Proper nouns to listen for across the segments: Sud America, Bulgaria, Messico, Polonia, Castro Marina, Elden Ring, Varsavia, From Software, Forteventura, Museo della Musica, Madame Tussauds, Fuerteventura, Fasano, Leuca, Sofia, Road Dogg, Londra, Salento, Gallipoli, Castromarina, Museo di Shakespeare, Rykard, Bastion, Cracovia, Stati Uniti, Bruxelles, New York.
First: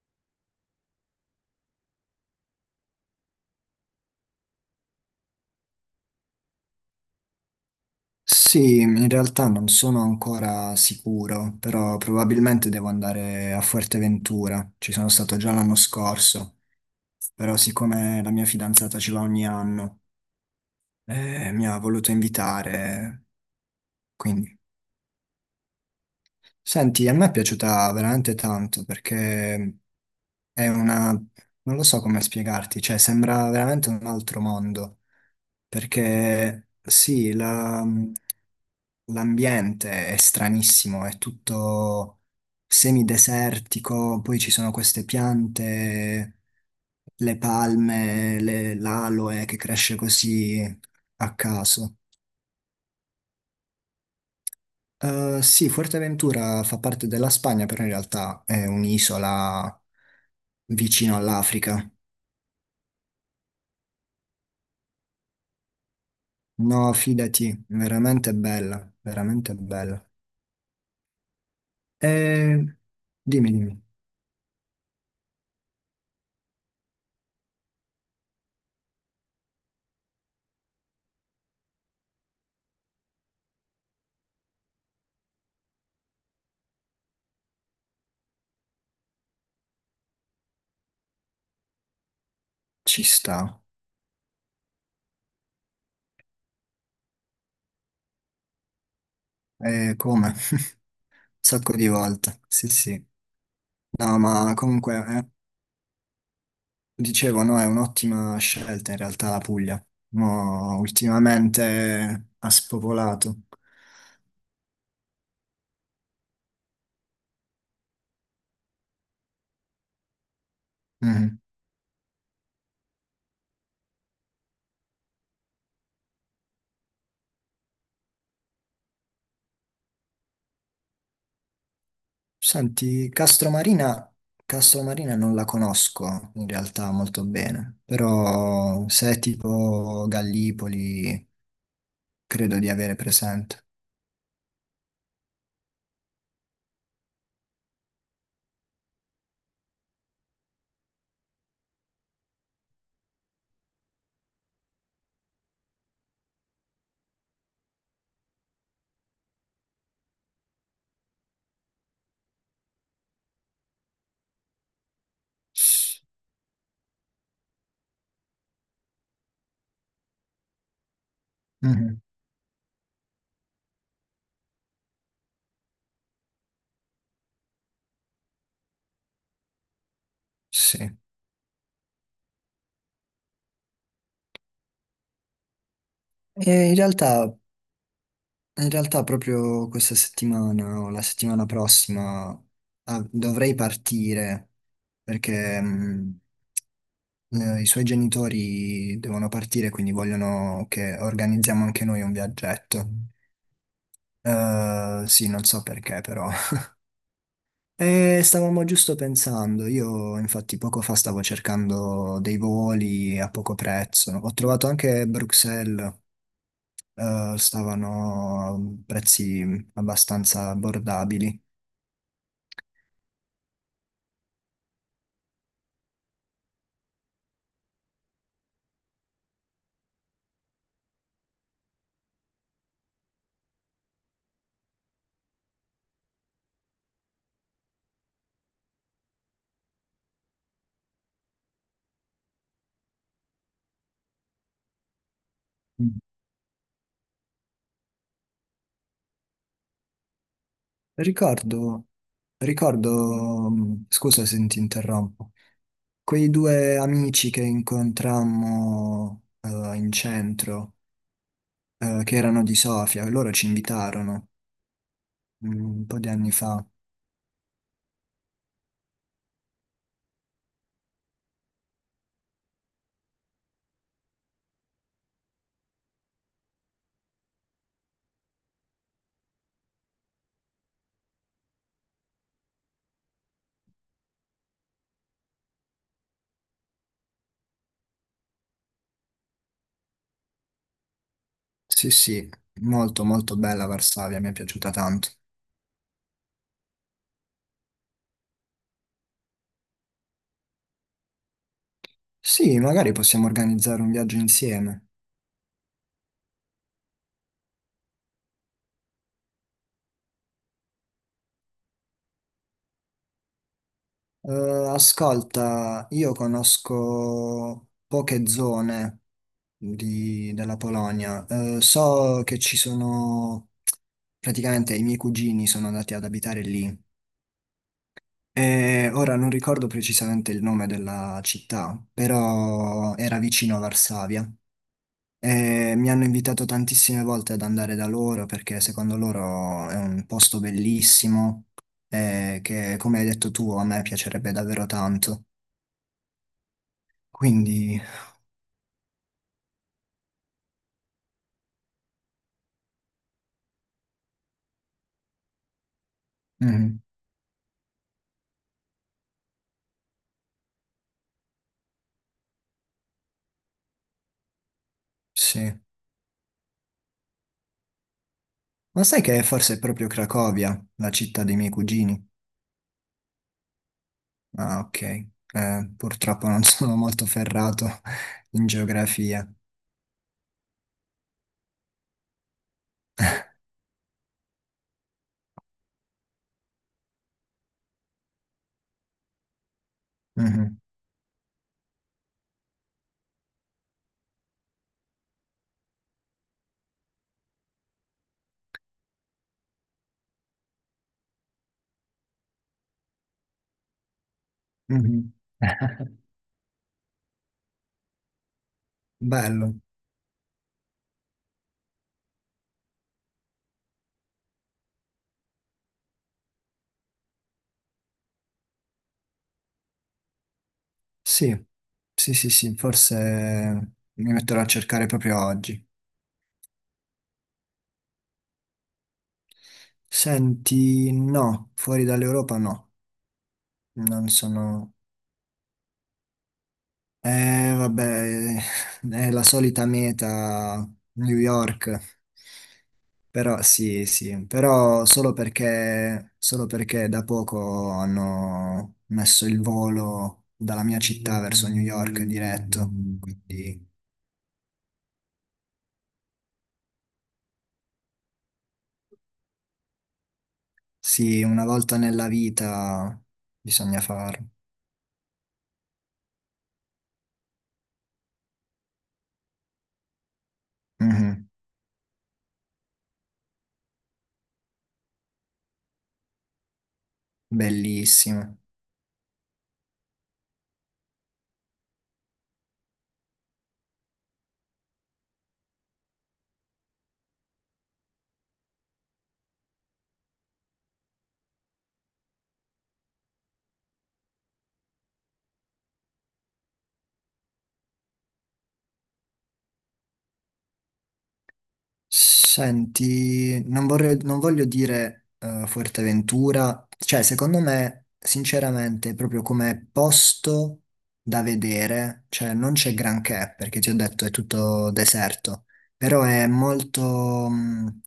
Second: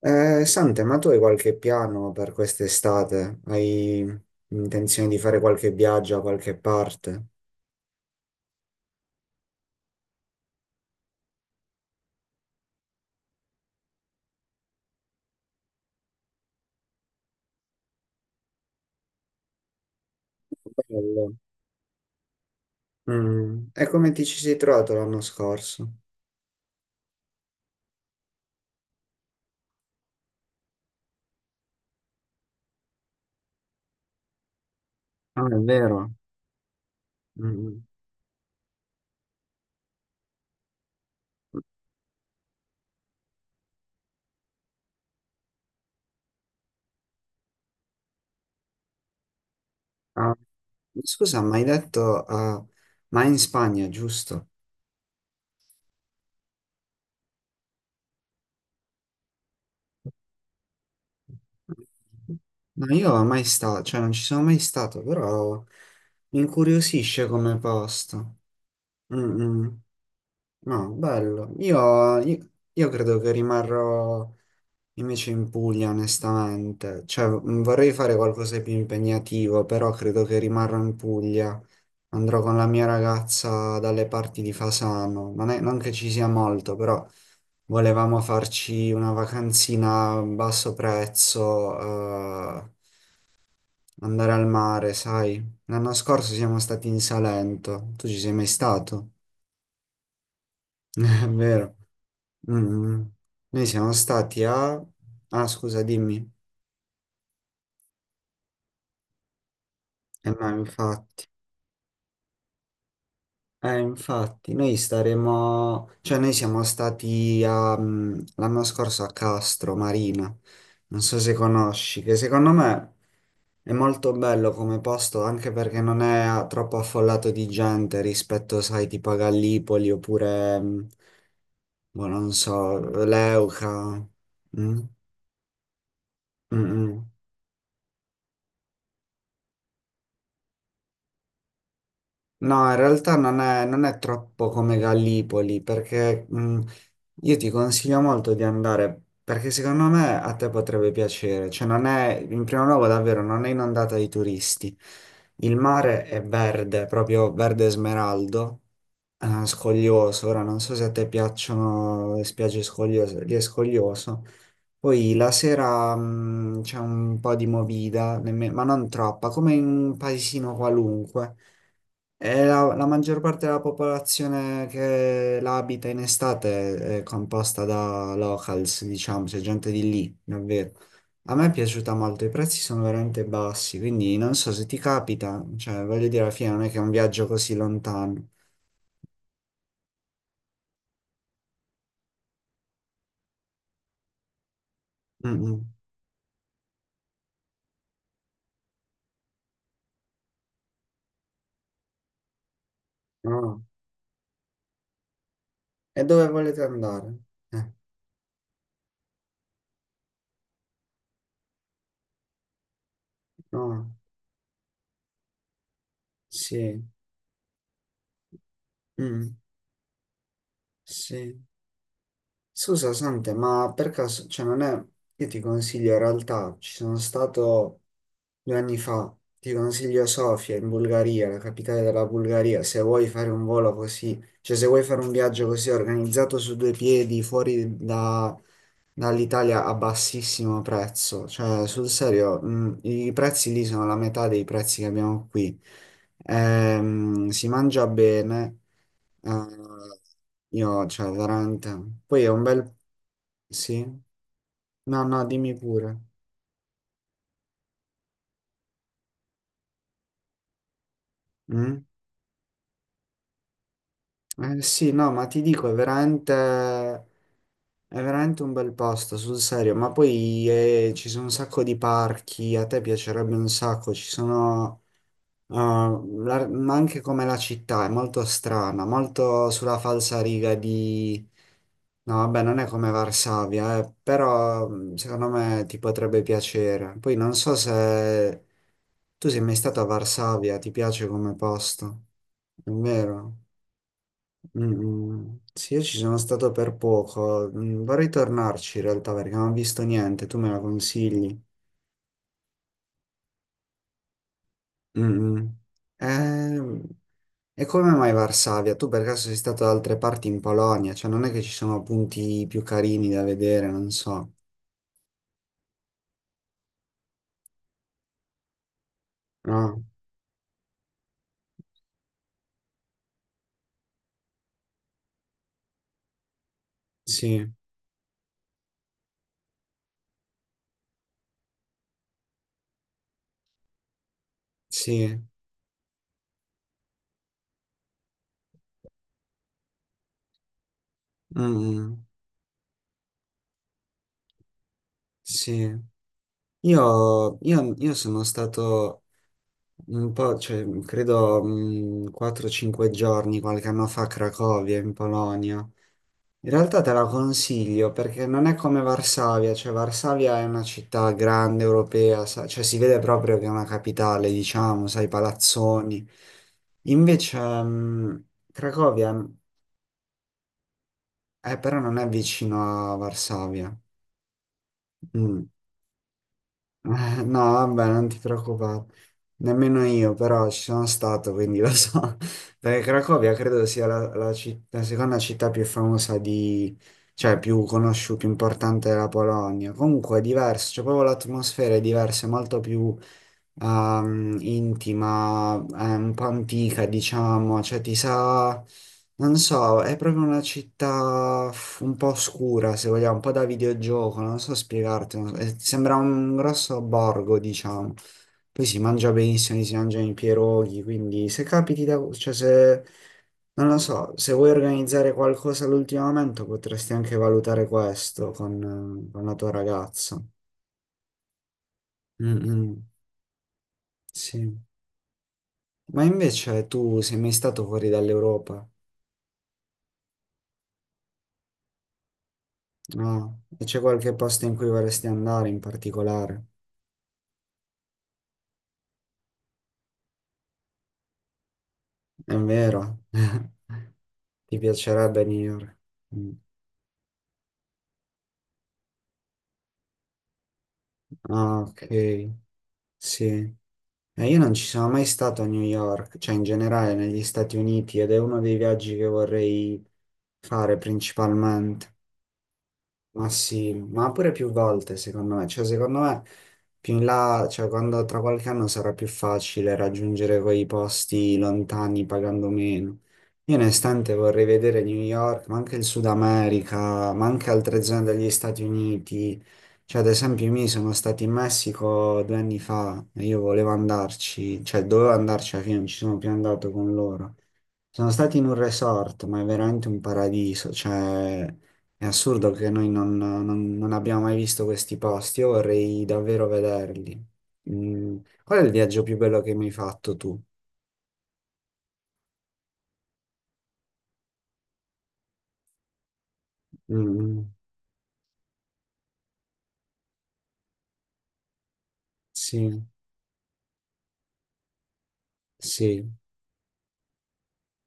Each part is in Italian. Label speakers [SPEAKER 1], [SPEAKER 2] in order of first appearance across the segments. [SPEAKER 1] Sante, ma tu hai qualche piano per quest'estate? Hai intenzione di fare qualche viaggio a qualche parte?
[SPEAKER 2] Sì, in realtà non sono ancora sicuro, però probabilmente devo andare a Fuerteventura. Ci sono stato già l'anno scorso, però siccome la mia fidanzata ci va ogni anno,
[SPEAKER 1] Bello.
[SPEAKER 2] mi ha voluto invitare,
[SPEAKER 1] E come ti ci
[SPEAKER 2] quindi...
[SPEAKER 1] sei trovato l'anno scorso?
[SPEAKER 2] Senti, a me è piaciuta veramente tanto perché è una... non lo so come spiegarti, cioè sembra veramente un altro mondo,
[SPEAKER 1] Ah, è vero.
[SPEAKER 2] perché sì,
[SPEAKER 1] Mm.
[SPEAKER 2] l'ambiente è stranissimo, è tutto semidesertico, poi ci sono queste piante, le palme, l'aloe che cresce
[SPEAKER 1] Ah,
[SPEAKER 2] così a
[SPEAKER 1] scusa, ma hai
[SPEAKER 2] caso.
[SPEAKER 1] detto, ma in Spagna, giusto?
[SPEAKER 2] Sì, Fuerteventura fa parte della Spagna, però in realtà è un'isola vicino all'Africa.
[SPEAKER 1] No, io mai stato, cioè non ci sono mai stato, però mi
[SPEAKER 2] No,
[SPEAKER 1] incuriosisce come
[SPEAKER 2] fidati, veramente
[SPEAKER 1] posto.
[SPEAKER 2] bella,
[SPEAKER 1] Mm,
[SPEAKER 2] veramente
[SPEAKER 1] mm.
[SPEAKER 2] bella.
[SPEAKER 1] No, bello. Io, io-
[SPEAKER 2] E
[SPEAKER 1] io credo che
[SPEAKER 2] dimmi, dimmi,
[SPEAKER 1] rimarrò invece in Puglia, onestamente. Cioè, vorrei fare qualcosa di più impegnativo, però credo che rimarrò in Puglia. Andrò con la mia ragazza dalle parti di Fasano. Non che ci sia molto, però volevamo farci una vacanzina a basso prezzo,
[SPEAKER 2] ci sta.
[SPEAKER 1] andare al mare, sai. L'anno scorso siamo stati in Salento. Tu ci sei mai stato?
[SPEAKER 2] E come? Un
[SPEAKER 1] È vero.
[SPEAKER 2] sacco di volte, sì, sì.
[SPEAKER 1] Mm. Noi siamo
[SPEAKER 2] No,
[SPEAKER 1] stati
[SPEAKER 2] ma
[SPEAKER 1] a.
[SPEAKER 2] comunque,
[SPEAKER 1] Ah, scusa, dimmi.
[SPEAKER 2] dicevo, no, è un'ottima scelta in realtà la Puglia.
[SPEAKER 1] No,
[SPEAKER 2] Mo
[SPEAKER 1] infatti.
[SPEAKER 2] ultimamente ha spopolato.
[SPEAKER 1] Infatti, noi staremo. Cioè, noi siamo stati a, l'anno scorso a Castro Marina. Non so se
[SPEAKER 2] Mhm.
[SPEAKER 1] conosci, che secondo me è molto bello come posto, anche perché non è a- troppo affollato di gente rispetto, sai, tipo a Gallipoli oppure, boh, non so,
[SPEAKER 2] Senti,
[SPEAKER 1] Leuca.
[SPEAKER 2] Castromarina,
[SPEAKER 1] Mm?
[SPEAKER 2] Castromarina non la conosco in realtà
[SPEAKER 1] Mm-mm.
[SPEAKER 2] molto bene, però se è tipo Gallipoli, credo
[SPEAKER 1] No,
[SPEAKER 2] di
[SPEAKER 1] in
[SPEAKER 2] avere
[SPEAKER 1] realtà non è,
[SPEAKER 2] presente.
[SPEAKER 1] non è troppo come Gallipoli, perché io ti consiglio molto di andare, perché secondo me a te potrebbe piacere. Cioè, non è, in primo luogo, davvero, non è inondata di turisti. Il mare è verde, proprio verde smeraldo, scoglioso. Ora non so se a te piacciono le spiagge scogliose, lì è scoglioso. Poi la sera c'è un po' di movida, ma non troppa, come in un paesino qualunque.
[SPEAKER 2] Mhm.
[SPEAKER 1] E la maggior parte della popolazione che la abita in estate è composta da locals, diciamo, c'è gente di lì, davvero.
[SPEAKER 2] Sì.
[SPEAKER 1] A me è piaciuta molto, i prezzi sono veramente bassi, quindi non so se ti capita, cioè voglio dire, alla fine non
[SPEAKER 2] E
[SPEAKER 1] è
[SPEAKER 2] in
[SPEAKER 1] che è un viaggio
[SPEAKER 2] realtà
[SPEAKER 1] così lontano.
[SPEAKER 2] In realtà proprio questa settimana o la settimana prossima, dovrei partire
[SPEAKER 1] Mm,
[SPEAKER 2] perché
[SPEAKER 1] mm.
[SPEAKER 2] i suoi genitori devono partire, quindi vogliono che organizziamo anche noi un viaggetto.
[SPEAKER 1] No.
[SPEAKER 2] Sì, non so perché
[SPEAKER 1] E dove
[SPEAKER 2] però.
[SPEAKER 1] volete andare? Eh,
[SPEAKER 2] E stavamo giusto pensando, io infatti poco fa stavo cercando dei voli a poco
[SPEAKER 1] no,
[SPEAKER 2] prezzo. Ho trovato anche Bruxelles,
[SPEAKER 1] sì,
[SPEAKER 2] stavano a
[SPEAKER 1] Mm,
[SPEAKER 2] prezzi abbastanza abbordabili.
[SPEAKER 1] sì. Scusa, Sante, ma per caso, cioè non è. Io ti consiglio, in realtà, ci sono stato, 2 anni fa. Ti consiglio Sofia in Bulgaria, la capitale della Bulgaria, se vuoi fare un volo così, cioè se vuoi fare un viaggio così organizzato su due piedi dall'Italia a bassissimo prezzo, cioè sul serio, i prezzi lì sono la metà dei prezzi che abbiamo qui. Si mangia bene, eh, io, cioè
[SPEAKER 2] Ricordo,
[SPEAKER 1] veramente. Poi è un bel.
[SPEAKER 2] ricordo,
[SPEAKER 1] Sì?
[SPEAKER 2] scusa se ti
[SPEAKER 1] No, no,
[SPEAKER 2] interrompo,
[SPEAKER 1] dimmi pure.
[SPEAKER 2] quei due amici che incontrammo in centro,
[SPEAKER 1] Mm?
[SPEAKER 2] che erano di Sofia, loro ci invitarono
[SPEAKER 1] Sì, no, ma ti dico, è
[SPEAKER 2] un po' di anni
[SPEAKER 1] veramente,
[SPEAKER 2] fa.
[SPEAKER 1] è veramente un bel posto, sul serio. Ma poi ci sono un sacco di parchi, a te piacerebbe un sacco, ci sono, ma anche come la città è molto strana, molto sulla falsariga di. No, vabbè, non è come Varsavia, però secondo me ti potrebbe piacere. Poi non so se tu sei mai stato a Varsavia, ti piace come
[SPEAKER 2] Sì,
[SPEAKER 1] posto,
[SPEAKER 2] sì,
[SPEAKER 1] è
[SPEAKER 2] molto molto
[SPEAKER 1] vero?
[SPEAKER 2] bella Varsavia, mi è piaciuta tanto.
[SPEAKER 1] Sì, io ci sono stato per poco, vorrei tornarci in realtà perché non ho visto niente, tu me la consigli.
[SPEAKER 2] Sì, magari possiamo organizzare un viaggio insieme.
[SPEAKER 1] Mm, mm. Eh, e come mai Varsavia? Tu per caso sei stato da altre parti in Polonia? Cioè non è che ci sono punti più carini da vedere, non so.
[SPEAKER 2] Ascolta, io conosco poche zone
[SPEAKER 1] Ah,
[SPEAKER 2] della Polonia. So che ci sono, praticamente i miei cugini sono andati ad abitare lì.
[SPEAKER 1] sì,
[SPEAKER 2] E ora non ricordo precisamente il nome della città, però era vicino a Varsavia.
[SPEAKER 1] sì,
[SPEAKER 2] E mi hanno invitato tantissime volte ad andare da loro perché secondo loro è un posto bellissimo
[SPEAKER 1] Mm,
[SPEAKER 2] che, come hai detto tu, a me piacerebbe davvero tanto.
[SPEAKER 1] sì. Io, io-
[SPEAKER 2] Quindi,
[SPEAKER 1] io sono stato un po', cioè, credo, 4-5 giorni qualche anno fa a Cracovia, in Polonia. In
[SPEAKER 2] mm,
[SPEAKER 1] realtà te la consiglio perché non è come Varsavia, cioè Varsavia è una città grande europea, cioè si vede proprio che è una capitale, diciamo, sai, i
[SPEAKER 2] sì.
[SPEAKER 1] palazzoni. Invece
[SPEAKER 2] Ma sai
[SPEAKER 1] Cracovia
[SPEAKER 2] che forse è proprio Cracovia, la città dei miei
[SPEAKER 1] è però non
[SPEAKER 2] cugini?
[SPEAKER 1] è vicino a Varsavia.
[SPEAKER 2] Ah, ok.
[SPEAKER 1] Mm.
[SPEAKER 2] Purtroppo non sono molto
[SPEAKER 1] No,
[SPEAKER 2] ferrato
[SPEAKER 1] vabbè, non ti
[SPEAKER 2] in
[SPEAKER 1] preoccupare.
[SPEAKER 2] geografia.
[SPEAKER 1] Nemmeno io, però ci sono stato, quindi lo so. Perché Cracovia credo sia la seconda città più famosa di. Cioè più conosciuta, più importante della Polonia. Comunque è
[SPEAKER 2] Mhm,
[SPEAKER 1] diverso, cioè proprio l'atmosfera è diversa, è molto più intima, è un po' antica, diciamo, cioè ti sa. Non so, è proprio una città un po' oscura, se vogliamo, un po' da videogioco, non so
[SPEAKER 2] mhm.
[SPEAKER 1] spiegarti. Sembra un grosso borgo, diciamo. Poi si mangia
[SPEAKER 2] Bello.
[SPEAKER 1] benissimo, si mangiano i pierogi, quindi se capiti da. Cioè se. Non lo so, se vuoi organizzare qualcosa all'ultimo momento potresti anche valutare questo con la tua ragazza.
[SPEAKER 2] Sì, sì, sì,
[SPEAKER 1] Mm,
[SPEAKER 2] sì,
[SPEAKER 1] mm,
[SPEAKER 2] forse mi metterò a
[SPEAKER 1] sì.
[SPEAKER 2] cercare proprio oggi.
[SPEAKER 1] Ma invece tu sei mai stato fuori dall'Europa?
[SPEAKER 2] Senti, no, fuori dall'Europa no.
[SPEAKER 1] No? E c'è
[SPEAKER 2] Non
[SPEAKER 1] qualche posto in cui
[SPEAKER 2] sono...
[SPEAKER 1] vorresti andare in particolare?
[SPEAKER 2] Vabbè, è la solita meta, New York.
[SPEAKER 1] È vero.
[SPEAKER 2] Però sì, sì,
[SPEAKER 1] Ti
[SPEAKER 2] però
[SPEAKER 1] piacerebbe New York? Mm.
[SPEAKER 2] solo perché da poco hanno messo il volo dalla mia città verso
[SPEAKER 1] Ah,
[SPEAKER 2] New
[SPEAKER 1] ok.
[SPEAKER 2] York diretto.
[SPEAKER 1] Sì.
[SPEAKER 2] Quindi
[SPEAKER 1] Io non ci sono mai stato a New York, cioè in generale negli Stati Uniti, ed è uno dei viaggi che vorrei fare
[SPEAKER 2] sì, una volta
[SPEAKER 1] principalmente.
[SPEAKER 2] nella vita
[SPEAKER 1] Ma sì,
[SPEAKER 2] bisogna
[SPEAKER 1] ma
[SPEAKER 2] farlo.
[SPEAKER 1] pure più volte secondo me, cioè secondo me più in là, cioè quando tra qualche anno sarà più facile raggiungere quei
[SPEAKER 2] Mhm.
[SPEAKER 1] posti lontani pagando meno. Io onestamente vorrei vedere New York, ma anche il Sud America, ma anche altre zone degli
[SPEAKER 2] Bellissimo.
[SPEAKER 1] Stati Uniti. Cioè ad esempio io mi sono stato in Messico 2 anni fa e io volevo andarci, cioè dovevo andarci alla fine, non ci sono più andato con loro. Sono stati in un resort, ma è veramente un paradiso, cioè è assurdo che noi non abbiamo mai visto questi posti, io vorrei davvero vederli. Mm, Qual è il viaggio più bello che mi hai fatto tu?
[SPEAKER 2] Senti, non voglio dire Fuerteventura,
[SPEAKER 1] Mm,
[SPEAKER 2] cioè secondo
[SPEAKER 1] mm.
[SPEAKER 2] me, sinceramente, proprio come posto da vedere, cioè non c'è
[SPEAKER 1] Sì,
[SPEAKER 2] granché, perché ti ho detto è tutto deserto, però
[SPEAKER 1] sì,
[SPEAKER 2] è molto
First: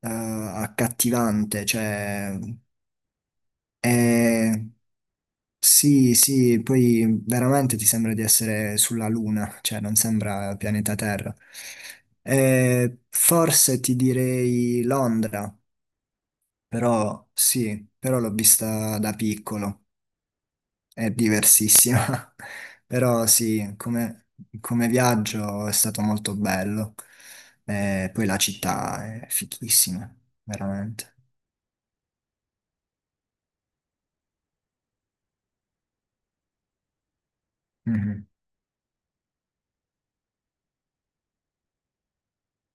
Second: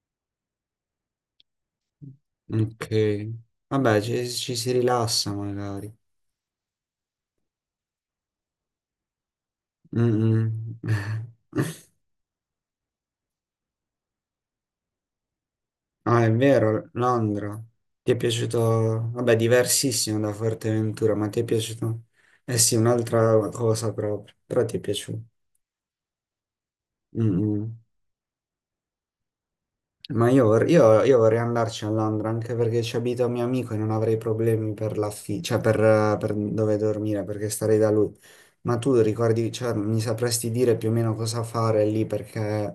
[SPEAKER 2] accattivante, cioè
[SPEAKER 1] ok. Vabbè, ci,
[SPEAKER 2] è
[SPEAKER 1] ci si rilassa magari.
[SPEAKER 2] sì, sì, poi veramente ti sembra di essere sulla Luna, cioè non
[SPEAKER 1] Mm, mm.
[SPEAKER 2] sembra pianeta Terra. Forse ti direi Londra,
[SPEAKER 1] Ah, è vero,
[SPEAKER 2] però
[SPEAKER 1] Londra.
[SPEAKER 2] sì,
[SPEAKER 1] Ti è
[SPEAKER 2] però l'ho vista
[SPEAKER 1] piaciuto?
[SPEAKER 2] da
[SPEAKER 1] Vabbè,
[SPEAKER 2] piccolo,
[SPEAKER 1] diversissimo da
[SPEAKER 2] è
[SPEAKER 1] Forteventura, ma ti è piaciuto?
[SPEAKER 2] diversissima,
[SPEAKER 1] Eh sì,
[SPEAKER 2] però
[SPEAKER 1] un'altra
[SPEAKER 2] sì,
[SPEAKER 1] cosa
[SPEAKER 2] come,
[SPEAKER 1] proprio, però ti è
[SPEAKER 2] come
[SPEAKER 1] piaciuto.
[SPEAKER 2] viaggio è stato molto bello.
[SPEAKER 1] Mm, mm.
[SPEAKER 2] Poi la città è fichissima,
[SPEAKER 1] Ma io, vor- io-
[SPEAKER 2] veramente.
[SPEAKER 1] io vorrei andarci a Londra anche perché ci abita un mio amico e non avrei problemi per l'affitto, cioè per dove dormire perché starei da lui.
[SPEAKER 2] Mhm.
[SPEAKER 1] Ma tu ricordi, cioè, mi sapresti dire più o meno cosa fare lì perché.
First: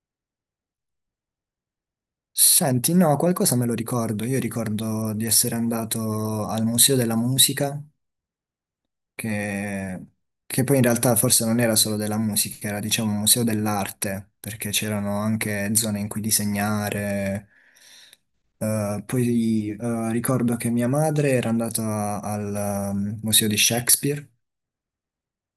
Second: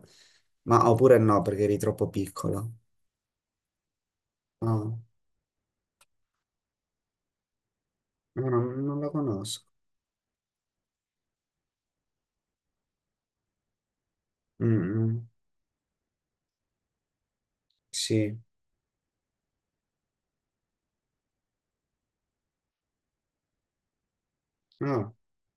[SPEAKER 1] Ma oppure no, perché eri troppo piccolo.
[SPEAKER 2] Senti, no, qualcosa me lo ricordo. Io
[SPEAKER 1] No,
[SPEAKER 2] ricordo di essere andato al Museo della Musica,
[SPEAKER 1] no, non la conosco.
[SPEAKER 2] che, che poi in realtà forse non era solo della musica, era diciamo un museo dell'arte,
[SPEAKER 1] Mm,
[SPEAKER 2] perché c'erano
[SPEAKER 1] mm.
[SPEAKER 2] anche zone in cui disegnare.
[SPEAKER 1] Sì.
[SPEAKER 2] Poi ricordo che mia madre era andata al Museo di Shakespeare
[SPEAKER 1] No,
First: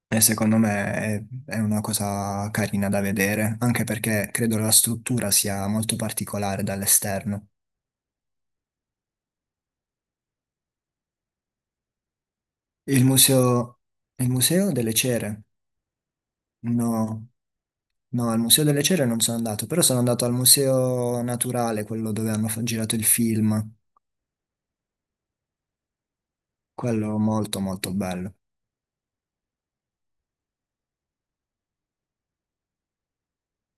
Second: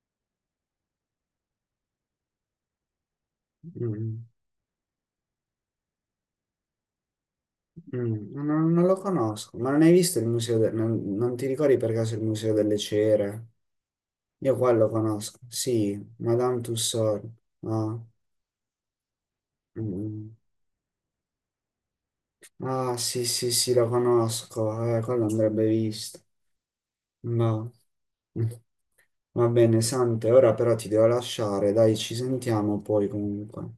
[SPEAKER 2] e secondo me è una cosa carina da vedere, anche
[SPEAKER 1] mm,
[SPEAKER 2] perché credo la struttura sia molto particolare dall'esterno.
[SPEAKER 1] non lo conosco, ma non hai visto il museo del. Non ti ricordi per caso il museo delle
[SPEAKER 2] Il
[SPEAKER 1] cere?
[SPEAKER 2] museo, il
[SPEAKER 1] Io qua
[SPEAKER 2] museo
[SPEAKER 1] lo
[SPEAKER 2] delle
[SPEAKER 1] conosco,
[SPEAKER 2] cere?
[SPEAKER 1] sì, Madame Tussauds,
[SPEAKER 2] No,
[SPEAKER 1] no?
[SPEAKER 2] no, al museo delle cere non sono andato, però sono andato al
[SPEAKER 1] Mm.
[SPEAKER 2] museo naturale, quello dove hanno girato
[SPEAKER 1] Ah,
[SPEAKER 2] il
[SPEAKER 1] sì, sì,
[SPEAKER 2] film.
[SPEAKER 1] sì, lo conosco, quello andrebbe visto,
[SPEAKER 2] Quello molto
[SPEAKER 1] no.
[SPEAKER 2] molto bello.
[SPEAKER 1] Mm. Va bene, Sante, ora però ti devo lasciare, dai, ci sentiamo poi comunque.